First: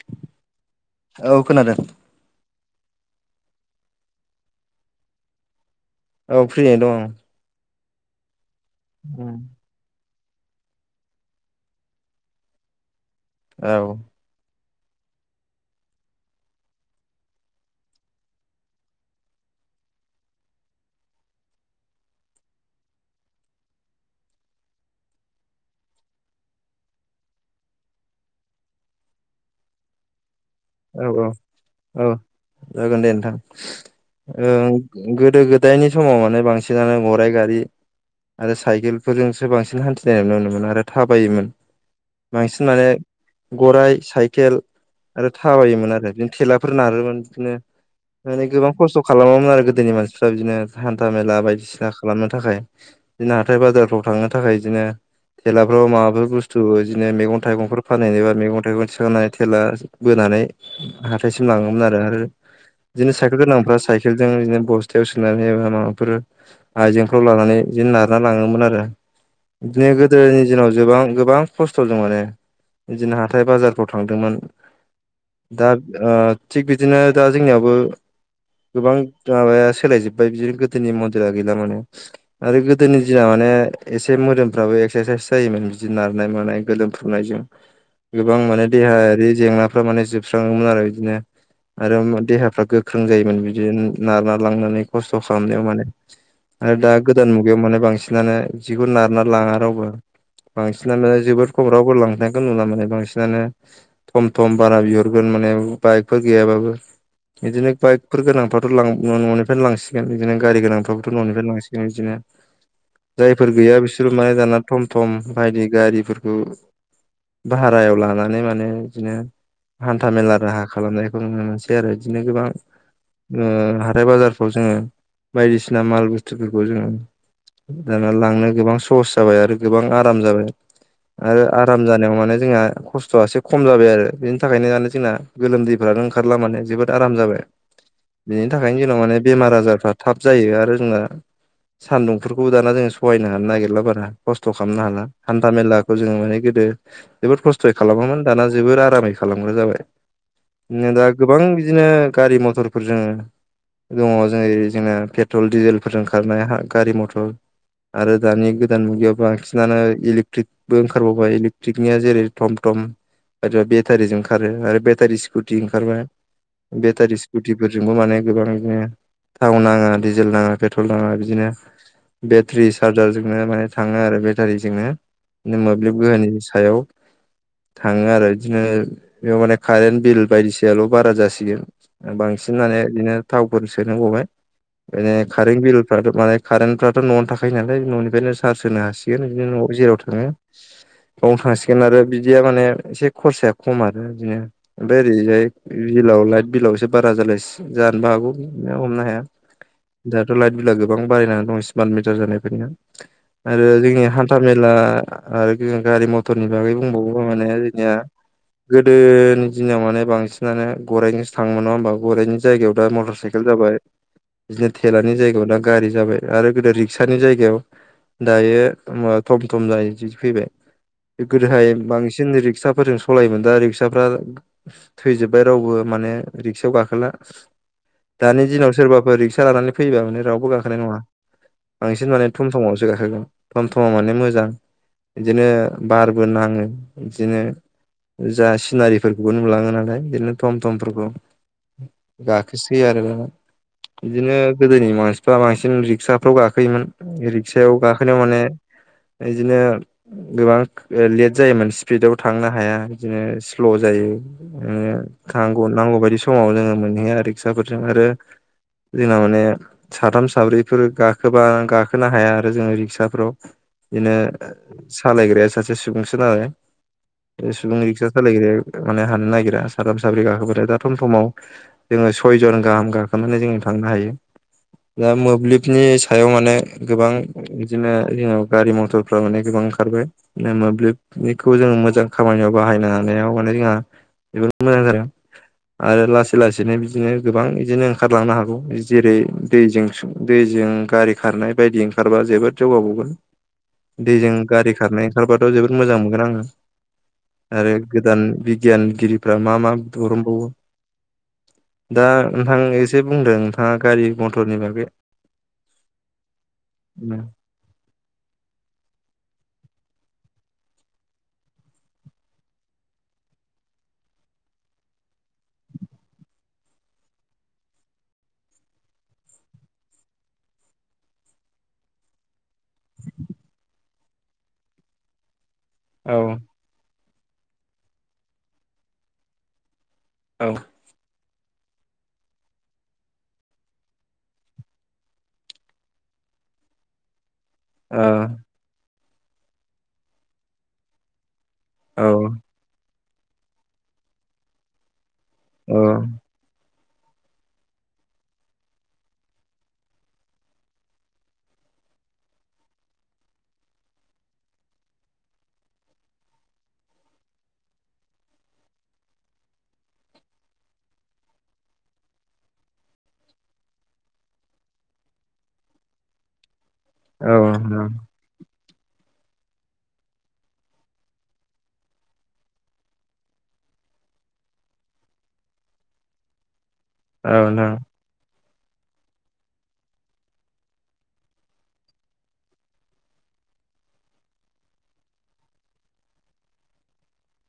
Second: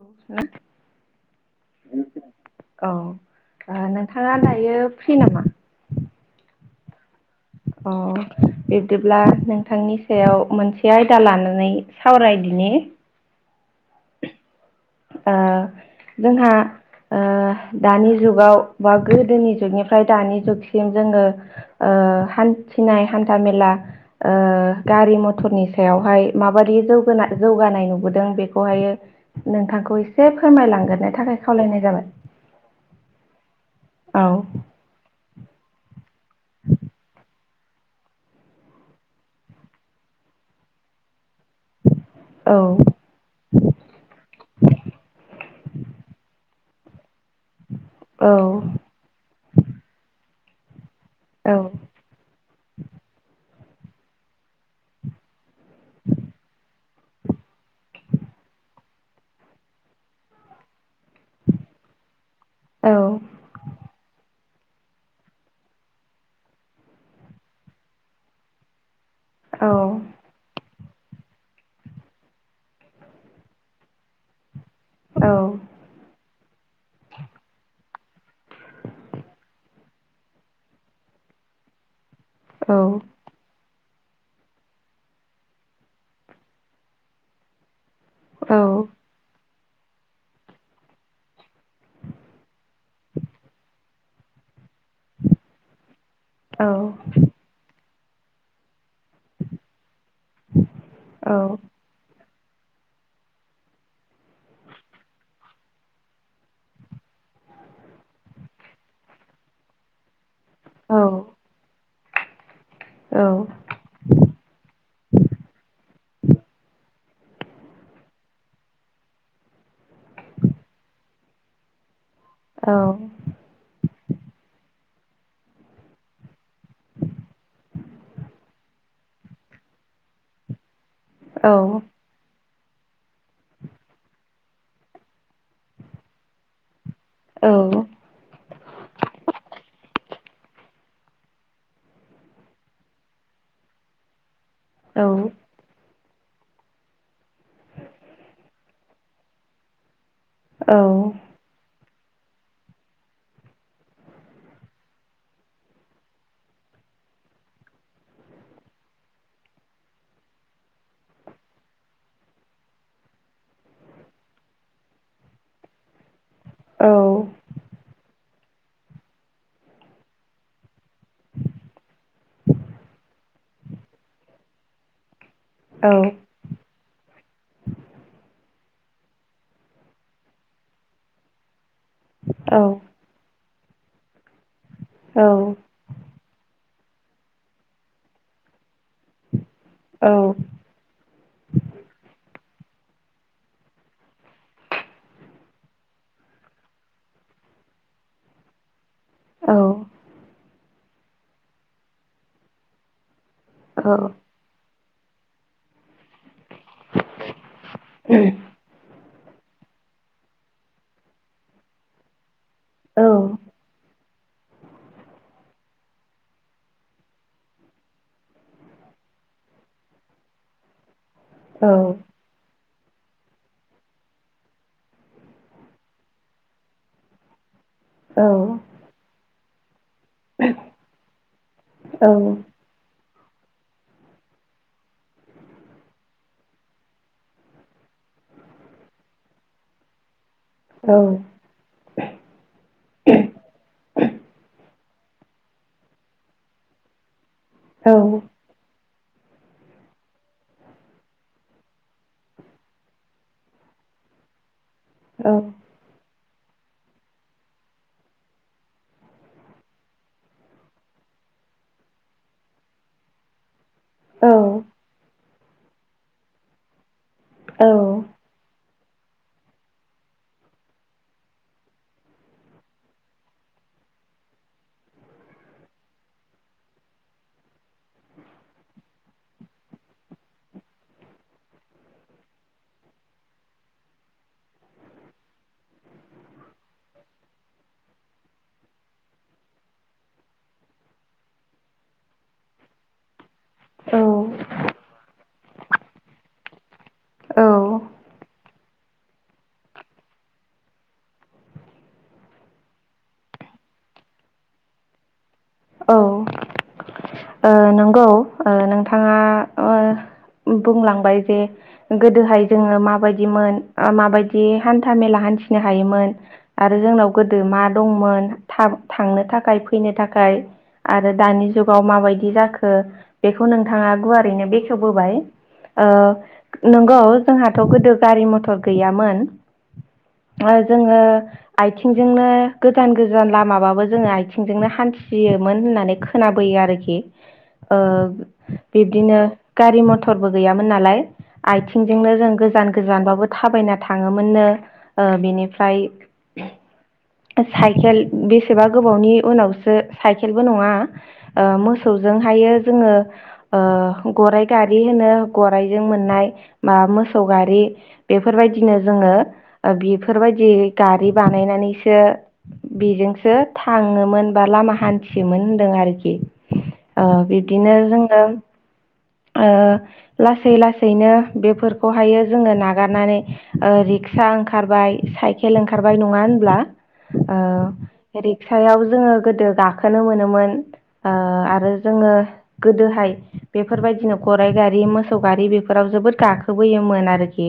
औ औ खोनादों, औ नोंथाङा दायो फ्रि नामा? औ फ्रिैयैनो दं आं, ! अ बिबदिब्ला नोंथांनि, सायाव मोनसे आयदा लानानै सावरायदिनि औ, ! ओ जोंहा ओ दानि जुगाव बा गोदोनि जुगनिफ्राय दानि जुगसिम जोङो ओ ओ हान्थिनाय हान्था मेला ओ गारि मथरनि सायावहाय माबायदि जौगानाय नुबोदों बेखौहायो नोंथांखौ एसे औ फोरमायलांग्रोनो औ थाखाय खावलायनाय औ जाबाय जागोन दे नोंथां। औ ओ गोदो गोदायनि समाव माने बांसिनानो गराइ गारि आरो साइकेलफोरजोंसो बांसिन हान्थिनाय नुनो मोनो आरो थाबायोमोन औ बांसिन माने गराय साइकेल आरो जायोमोन आरो बिदिनो थेलाफोर नारोमोन बिदिनो औ मानि गोबां खसथ' खालामोमोन आरो गोदोनि मानसिफ्रा बिदिनो हान्था मेला औ बायदिसिना खालामनो थाखाय जों हाथाइ बाजारफ्राव थांनो थाखाय बिदिनो थेलाफ्राव माबाफोर बुस्थु बिदिनो मैगं थाइगंफोर फानहनोबा मैगं थाइगं थिखांनानै थेला बोनानै हाथायसिम लाङोमोन आरो आरो बिदिनो औ साइकेल गोनांफ्रा साइकेलजों बिदिनो बस्थायाव सोनानै एबा माबाफोर आइजेंफ्राव लानानै बिदिनो नारना लाङोमोन आरो बिदिनो गोदोनि दिनाव गोबां गोबां खस्थ'जों माने बिदिनो हाथाय बाजारफ्राव थांदोंमोन दा ओ थिग बिदिनो दा जोंनियावबो गोबां माबाया सोलायजोब्बाय बिदिनो गोदोनि मन्दिरा गैला माने आरो गोदोनि दिना माने एसे मोदोमफ्राबो एक्सारसाइस जायोमोन बिदि नारनाय मानाय गोलोमफ्रुनायजों। गोबां माने देहायारि जेंनाफ्रा माने जोबस्राङोमोन आरो बिदिनो आरो देहाफ्रा गोख्रों जायोमोन बिदिनो नारना लांनानै खस्थ' खालामनायाव माने। आरो दा गोदान मुगायाव माने बांसिनानो बिदिखौ नारना लाङा रावबो बांसिनानो माने जोबोद खम रावबो लांआ नुला माने बांसिनानो थम थम बारा बिहरगोन माने बाइकफोर गैयाबाबो बिदिनो बाइकफोर गोनांफ्राथ' लां न'निफ्रायनो लांसिगोन बिदिनो गारि गोनांफ्राबोथ' न'निफ्राय लांसिगोन बिदिनो जायफोर गैया बिसोरो माने दाना थम थम बायदि गारिफोरखौ भारायाव लानानै माने बिदिनो हान्था मेला राहा खालामनायखौ नुनो मोनसै आरो बिदिनो गोबां ओ हाथाइ बाजारफ्राव जोङो बायदिसिना माल बुस्थुफोरखौ जोङो दाना लांनो गोबां सहस जाबाय आरो गोबां आराम जाबाय आरो आराम जानायाव माने जोंहा खस्थ'आ एसे खम जाबाय आरो बेनि थाखायनो माने जोंना गोलोमदैफ्रानो ओंखारला माने जोबोद आराम जाबाय बिनि थाखायनो जोंनाव माने बेमार आजारफ्रा थाब जायो आरो जोंना सान्दुंफोरखौबो दाना जोंङो सहायनो हानो नागिरला बारा खस्थ खालामनो हाला हान्था मेलाखौ जोङो माने गोदो जोबोद खस्थयै खालामामोन दाना जोबोर आरामै खा लामग्रा जाबाय ओम दा गोबां बिदिनो गारि मथरफोर जोङो दङ जै जोङो पेट्रल डिजेलफोरजों खारनाय हा गारि मथर आरो दानि गोदान मुगायाव बांसिनानो इलेकट्रिकबो ओंखारबावबाय इलेक्ट्रिकनिया जेरै टम टम [unintelligible] आरो बे बेटारिजों खारो आरो बेटारि स्कुटि ओंखारबाया बेटारि स्कुटिफोरजोंबो माने गोबां बिदिनो थाव नाङा डिजेल नाङा पेट्रल नाङा बिदिनो बेट्रेरि चार्जारजोंनो माने थाङो आरो बेटारिजोंनो नों मोब्लिब गोहोनि सायाव थाङो आरो बिदिनो बेयाव माने कारेन्ट बिल बायदिसियाल बारा जासिगोन ओ बांसिन माने बिदिनो थावफोर सोनो गबाय बिदिनो कारेन्ट बिलफ्राथ माने कारेन्टफ्राथ नआवनो थाखायो नालाय ननिफ्रायनो सार्स होनो हसिगोन बिनिन उनाव जेराव थाङो औ बेयावनो थांसिगोन आरो बिदिया माने एसे खरसाया खम आरो बिदिनो ओमफ्राय ओरैजाय बिलाव लाइट बिलावसो बारा जालाय सि जानबा हागौ हमनो हाया दाथ लाइट बिला गोबां बारायनानै दं स्मार्ट मिटार जानायनिफ्रायनो आरो जोंनि हान्था मेला आरो गारि मथरनि बागै बुंबावो माने जोंनिया गोदोनि दिनाव माने बांसिनानो गराइजोंसो थाङोमोन नङा होमबा गराइनि जायगायाव दा मटर साइकेल जाबाय बिदिनो थेलानि जायगायाव दा गारि जाबाय आरो गोदो रिक्सानि जायगायाव दायो मा थम थम गारिसो फैबाय गोदोहाय बांसिन रिक्साफोरजों सलायोमोन दा रिक्साफ्रा थैजोब्बाय रावबो माने रिक्सायाव गाखोला दानि दिनाव सोरबाफोर रिक्सा लानानै फैबा माने रावबो गाखोनाय नङा बांसिन माने थम थम आवसो गाखोगोन थम थमाव माने मोजां इदिनो बारबो नाङो बिदिनो जा सिनारिफोरखौबो नुलाङो नालाय बिदिनो थम थमफोरखौ गाखोसै आरो बिदिनो गोदोनि मानसिफ्रा बांसिन रिक्साफ्राव गाखोयोम इ रिक्सायाव गाखोनायाव माने बिदिनो गोबां ओ लेट जायोमोन स्पीडाव थांनो हाया बिदिनो स्ल जायो ओ खांगौ नांगौ बायदि समावनो मोनहैया रिक्साफोरजों आरो जोंना माने साथाम साब्रैफोर गाखोबा गाखोनो हाया आरो जोङो रिक्साफ्राव बिदिनो सालायग्राया सासे सुबुंसो नालाय [unintelligible] रिक्सा सालायग्राया माने हानो नागिरा साथ्राम साब्रै गाखोबाथाय दा थम थममाव जोङो सयजन गाहाम गाखोनानै जोङो थां नो हायो दा मोब्लिबनि सायाव माने गोबां बिदिनो जोङो गारि मथरफ्रा माने गोबां ओंखारबाय मोब्लिबनिखौ जोङो मोजां खामानियाव बाहायनो हानायाव माने जोंहा जोबोर मोजां जादों। आरो लासै लासैनो बिदिनो गोबां इदिनो ओंखारलांनो हागौ जेरै दैजों सुब दै जों गारि खारनाय बायदि ओंखारबा जोबोद जौगाबावगोन। दैजों गारि खारनाय ओंखारबाथ' जोबोद मोजां मोनगोन आङो। आरो गोदान बि गियानगिरिफ्रा मा मा दरनबावो। दा नोंथां एसे बुंदो नोंथाङा गारि मथरनि बागै। औ ओ नंगौ ओ नोंथाङा ओ बुंलांबाय जे गोदोहाय जोङो माबायदिमोन ओ माबायदि हान्था मेला हान्थि नो हायोमोन आरो जोंनाव गोदो मा दंमोन था-थांनो थाखाय फैनो थाखाय। आरो दानि जुगाव माबायदि जाखो बेखौ नोंथाङा गुवारैनो बेखेवबोबाय। ओ औ नंगौ जोंहाथ' गोदो गारि मथर गैयामोन। औ ओ जोङो आइथिंजोंनो गोजान गोजान लामाबाबो जोङो आइथिंजोंनो हान्थियो मोन होननानै खोनाबोयो आरोखि। ओ औ बिब दिनो गारि मटरबो गैयामोन नालाय आइथिंजोंनो औ जों गोजान गोजानबाबो थाबायना थाङोमोननो ओ औ बिनिफ्राय साइकेल बेसेबा गोबावनि उनावसो साइकेलबो नङा ओ मोसौजोंहायो जोङो ओ गराइ गारि हो नो गरायजों मोननाय मा मोसौ गारि बेफोरबायदिनो जोङो ओ बि बेफोरबायदि गारि बानायनानैसो बेजोंसो थाङोमोन बा लामा हान्थियोमोन होनदों आरखि ओ बिब्दिनो नोंथां जोङो ओ लासै लासैनो बेफोरखौहायो जोङो नागारनानै ओ रिक्सा ओंखारबाय, साइकेल ओंखारबाय, नङा होमब्ला? औ नोंथां ओ रिक्सायाव जोङो गोदो गा खोनो मोनोमोन ओ आरो जोङो गोदोहाय बेफोरबायदिनो गराइ गारि मोसौ गारि बेफोराव जोबोद गाखोबोयोमोन आरखि।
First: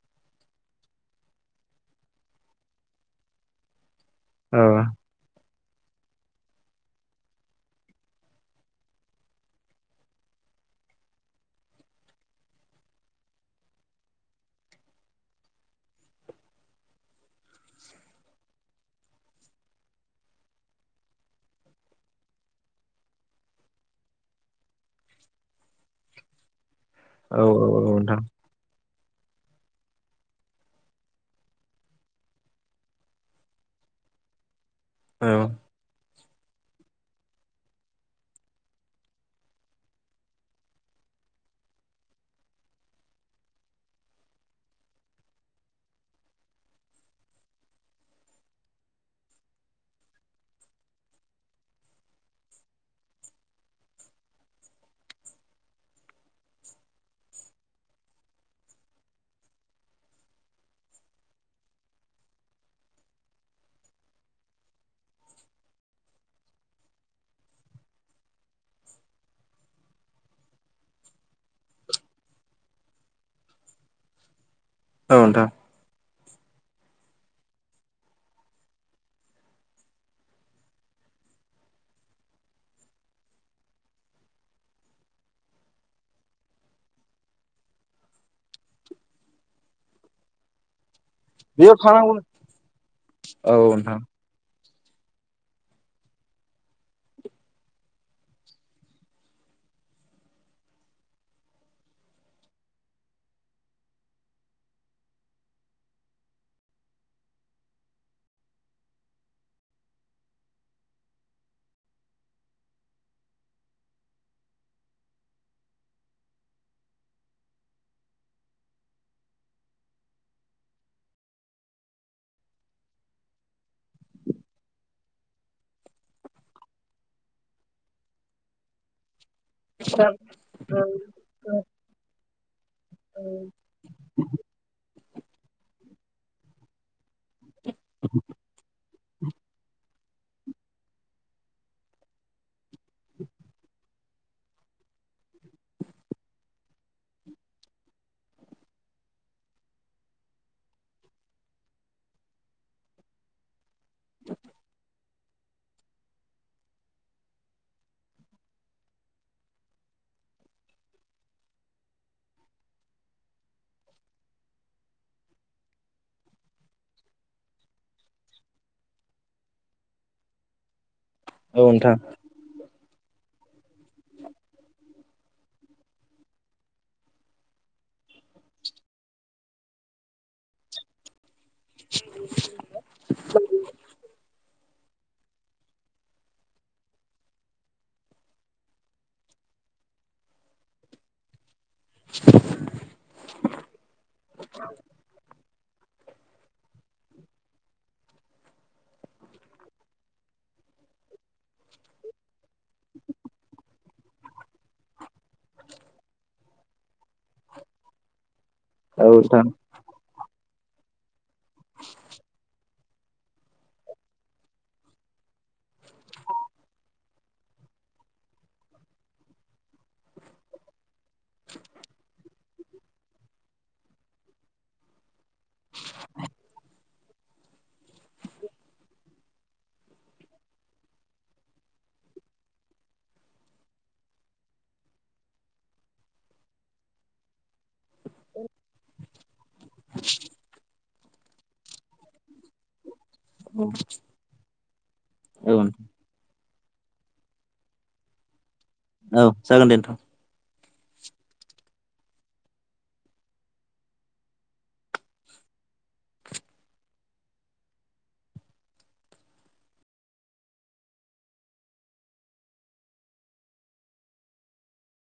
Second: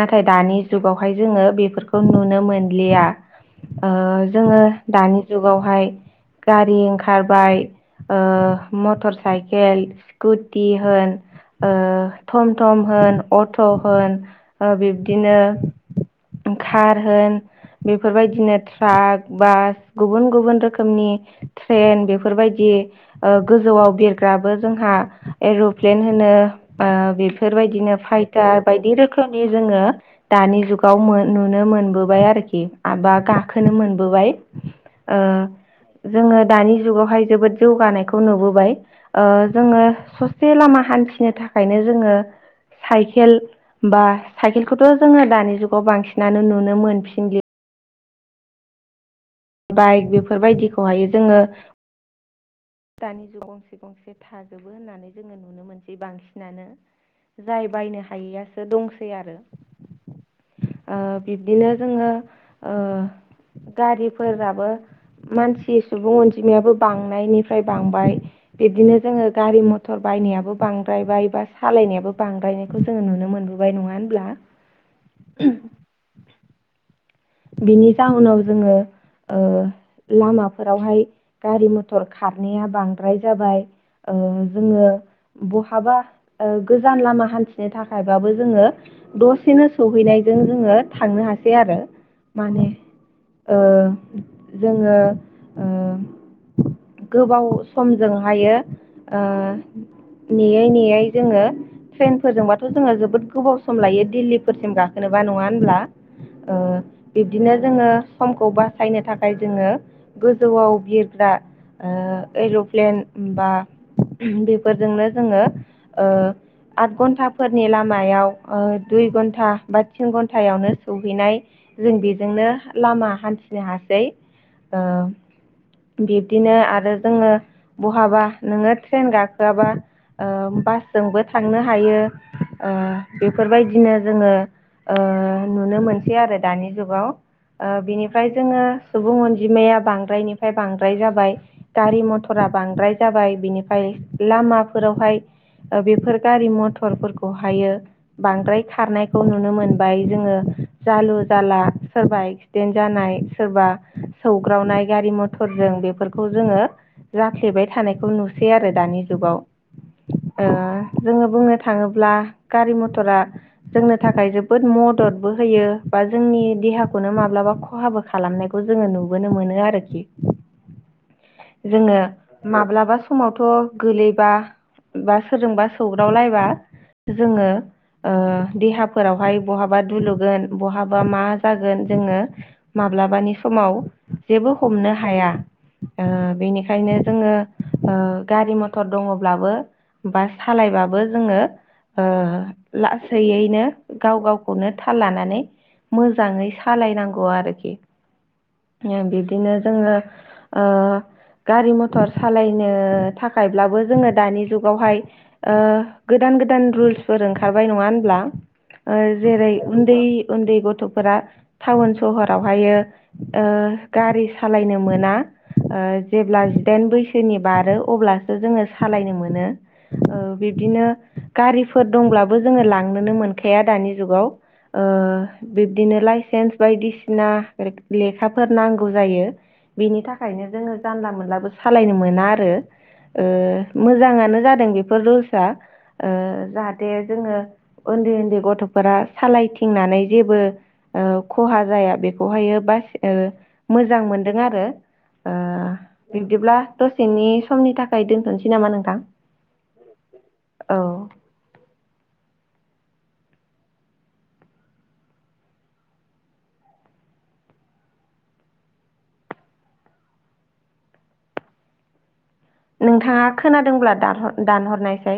नाथाय दानि जुगावहाय जोङो बेफोरखौ नुनो मोनलिया। ओ जोङो औ दानि जुगावहाय गारि ओंखारबाय। ओ मटर साइकेल स्कुटि होन ओ थम थम होन अट' होन ओ बिब्दिनो ओं खार होन बेफोरबायदिनो ट्राक, बास, गुबुन गुबुन रोखोमनि ट्रेन बेफोरबायदि ओ गोजौआव बिरग्राबो जोंहा एर'प्लेन होनो बा औ औ औ बेफोरबायदिनो नोंथां फाइटार बायदि रोख खोमनि जोङो दानि जुगाव मो नुनो मोनबोबाय आरखि आ बा गाखोनो मोनबोबाय। ओ औ औ जोङो दानि जुगावहाय जोबोद जौगानायखौ नुबोबाय ओ जोङो ससे लामा हान थिनो थाखायनो जोङो साइकेल बा साइकेलखौथ' जोङो दानि जुगाव बांसिनानो नुनो मोनफिनलि बाइक बेफोरबायदिखौहाय जोङो दानि जुगाव गंसे गंसे थाजोबो होननानै जोङो नुनो मोनसै बांसिनानो। जाय बायनो हायैयासो दंसै आरो। ओ बिब्दिनो जोङो ओ गारिफोराबो मानसि सुबुं अनजिमायाबो बांनायनि फ्राय बांबाय बिदिनो जोङो गारि मथर बायनायाबो बांद्रायबाय बा सालायनायाबो बांद्राय नायखौ जोङो नुनो मोनबोबाय नङा होनब्ला। औ नोंथां। बिनि जाहोनाव जोङो ओ लामाफोरावहाय गारि मथर खारनाया बांद्राय जाबाय। ओ जोङो बहाबा ओ गोजान लामा हान्थिनो थाखायबाबो जोङो दसेनो सहैनायजों जोङो थांनो हासै बेयाव आरो थानांगौ माने औ ओ नोंथां जोङो ओ गोबाव समजोंहायो ओ नेयै नेयै जोङो ट्रेनफोरजोंबाथ' जोङो जोबोद गोबाव सम लायो दिल्लीफोरसिम गाखोनोबा नङा होनब्ला। ओ बिब्दिनो जोङो समखौ बासायनो थाखाय जोङो गोजौआव बिरग्रा ओ एर'प्लेन बा बेफोरजोंनो जोङो ओ आथ घन्टाफोरनि लामायाव ओ दुइ घन्टा बा थिन घन्टायावनो सहैनाय जों बेजोंनो लामा हान्थिनो हासै ओ बिब्दिनो आरो जोङो बहाबा नोङो ट्रेन गाखोआबा ओ बासजोंबो थांनो हायो ओ बेफोरबायदिनो जोङो ओ नुनो मोनसै आरो दानि जुगाव ओ बिनिफ्राय जोङो सुबुं अनजिमाया बांसिन बांद्रायनिफ्राय बांद्राय जाबाय गारि मथरा बांद्राय जाबाय बिनिफ्राय लामाफोरावहाय ओ बेफोर गारि मथरफोरखौहायो बांद्राय खारनायखौ नुनो मोनबाय जोङो जालु जाला सोरबा एक्सिदेन्ट जानाय सोरबा सौग्रावनाय गारि म टरजोङो बेफोरखौ जोङो जाफ्लेबाय थानायखौ नुसै आरो दानि जुगाव ओ जोङो बुंनो थाङोब्ला गारि मटरा जोंनो थाखाय जोबोद मददबो होयो। बा जोंनि देहाखौनो माब्लाबा खहाबो खालामनायखौ जोङो नुबोनो मोनो आरोखि औ नोंथां जोङो माब्लाबा समावथ' गोलैबा बा सोरजोंबा सौग्रावलायबा जोङो ओ देहाफोरावहाय बहाबा दुलुगोन बहाबा मा जागोन जोङो माब्लाबानि समाव जेबो हमनो हाया ओ बेनिखायनो जोङो ओ गारि मथर दङब्लाबो बा सालायबाबो जोङो ओ लासैयैनो गाव गावखौनो थाल लानानै मोजाङै सालायनांगौ आरोखि बिदिनो जोङो ओ गारि मथर सालायनो थाखायब्लाबो जोङो दानि जुगावहाय ओ गोदान गोदान रुल्सफोर ओंखारबाय नङा होनब्ला ओ औ जेरै नोंथां उन्दै उन्दै गथ'फोरा टाउन सहरावहायो ओ गारि सालायनो मोना ओ जेब्ला जिदाइन बैसोनि बारो अब्लासो जोङो सालायनो मोनो ओ बिब्दिनो गारिफोर दंब्लाबो जोङो लांनोनो मोनखाया दानि जुगाव ओ बिब्दिनो लाइसेन्स बायदि बिसिना लेखाफोर नांगौ जायो। बिनि थाखायनो जोङो जानला मोनलाबो सालायनो मोना आरो ओ मोजाङानो जादों बेफोर रुल्सआ ओ जाहाथे जोङो उन्दै उन्दै गथ'फोरा सालायथिंनानै जेबो ओ खहा जाया बेखौहायो बासा यो मोजां मोनदों आरो ओ बिब्दिब्ला दसेनि समनि थाखाय दोनथ'नोसै नामा नोंथां औ जागोन दे नोंथां। औ नोंथाङा खोनादोंब्ला दा दानहरनायसै।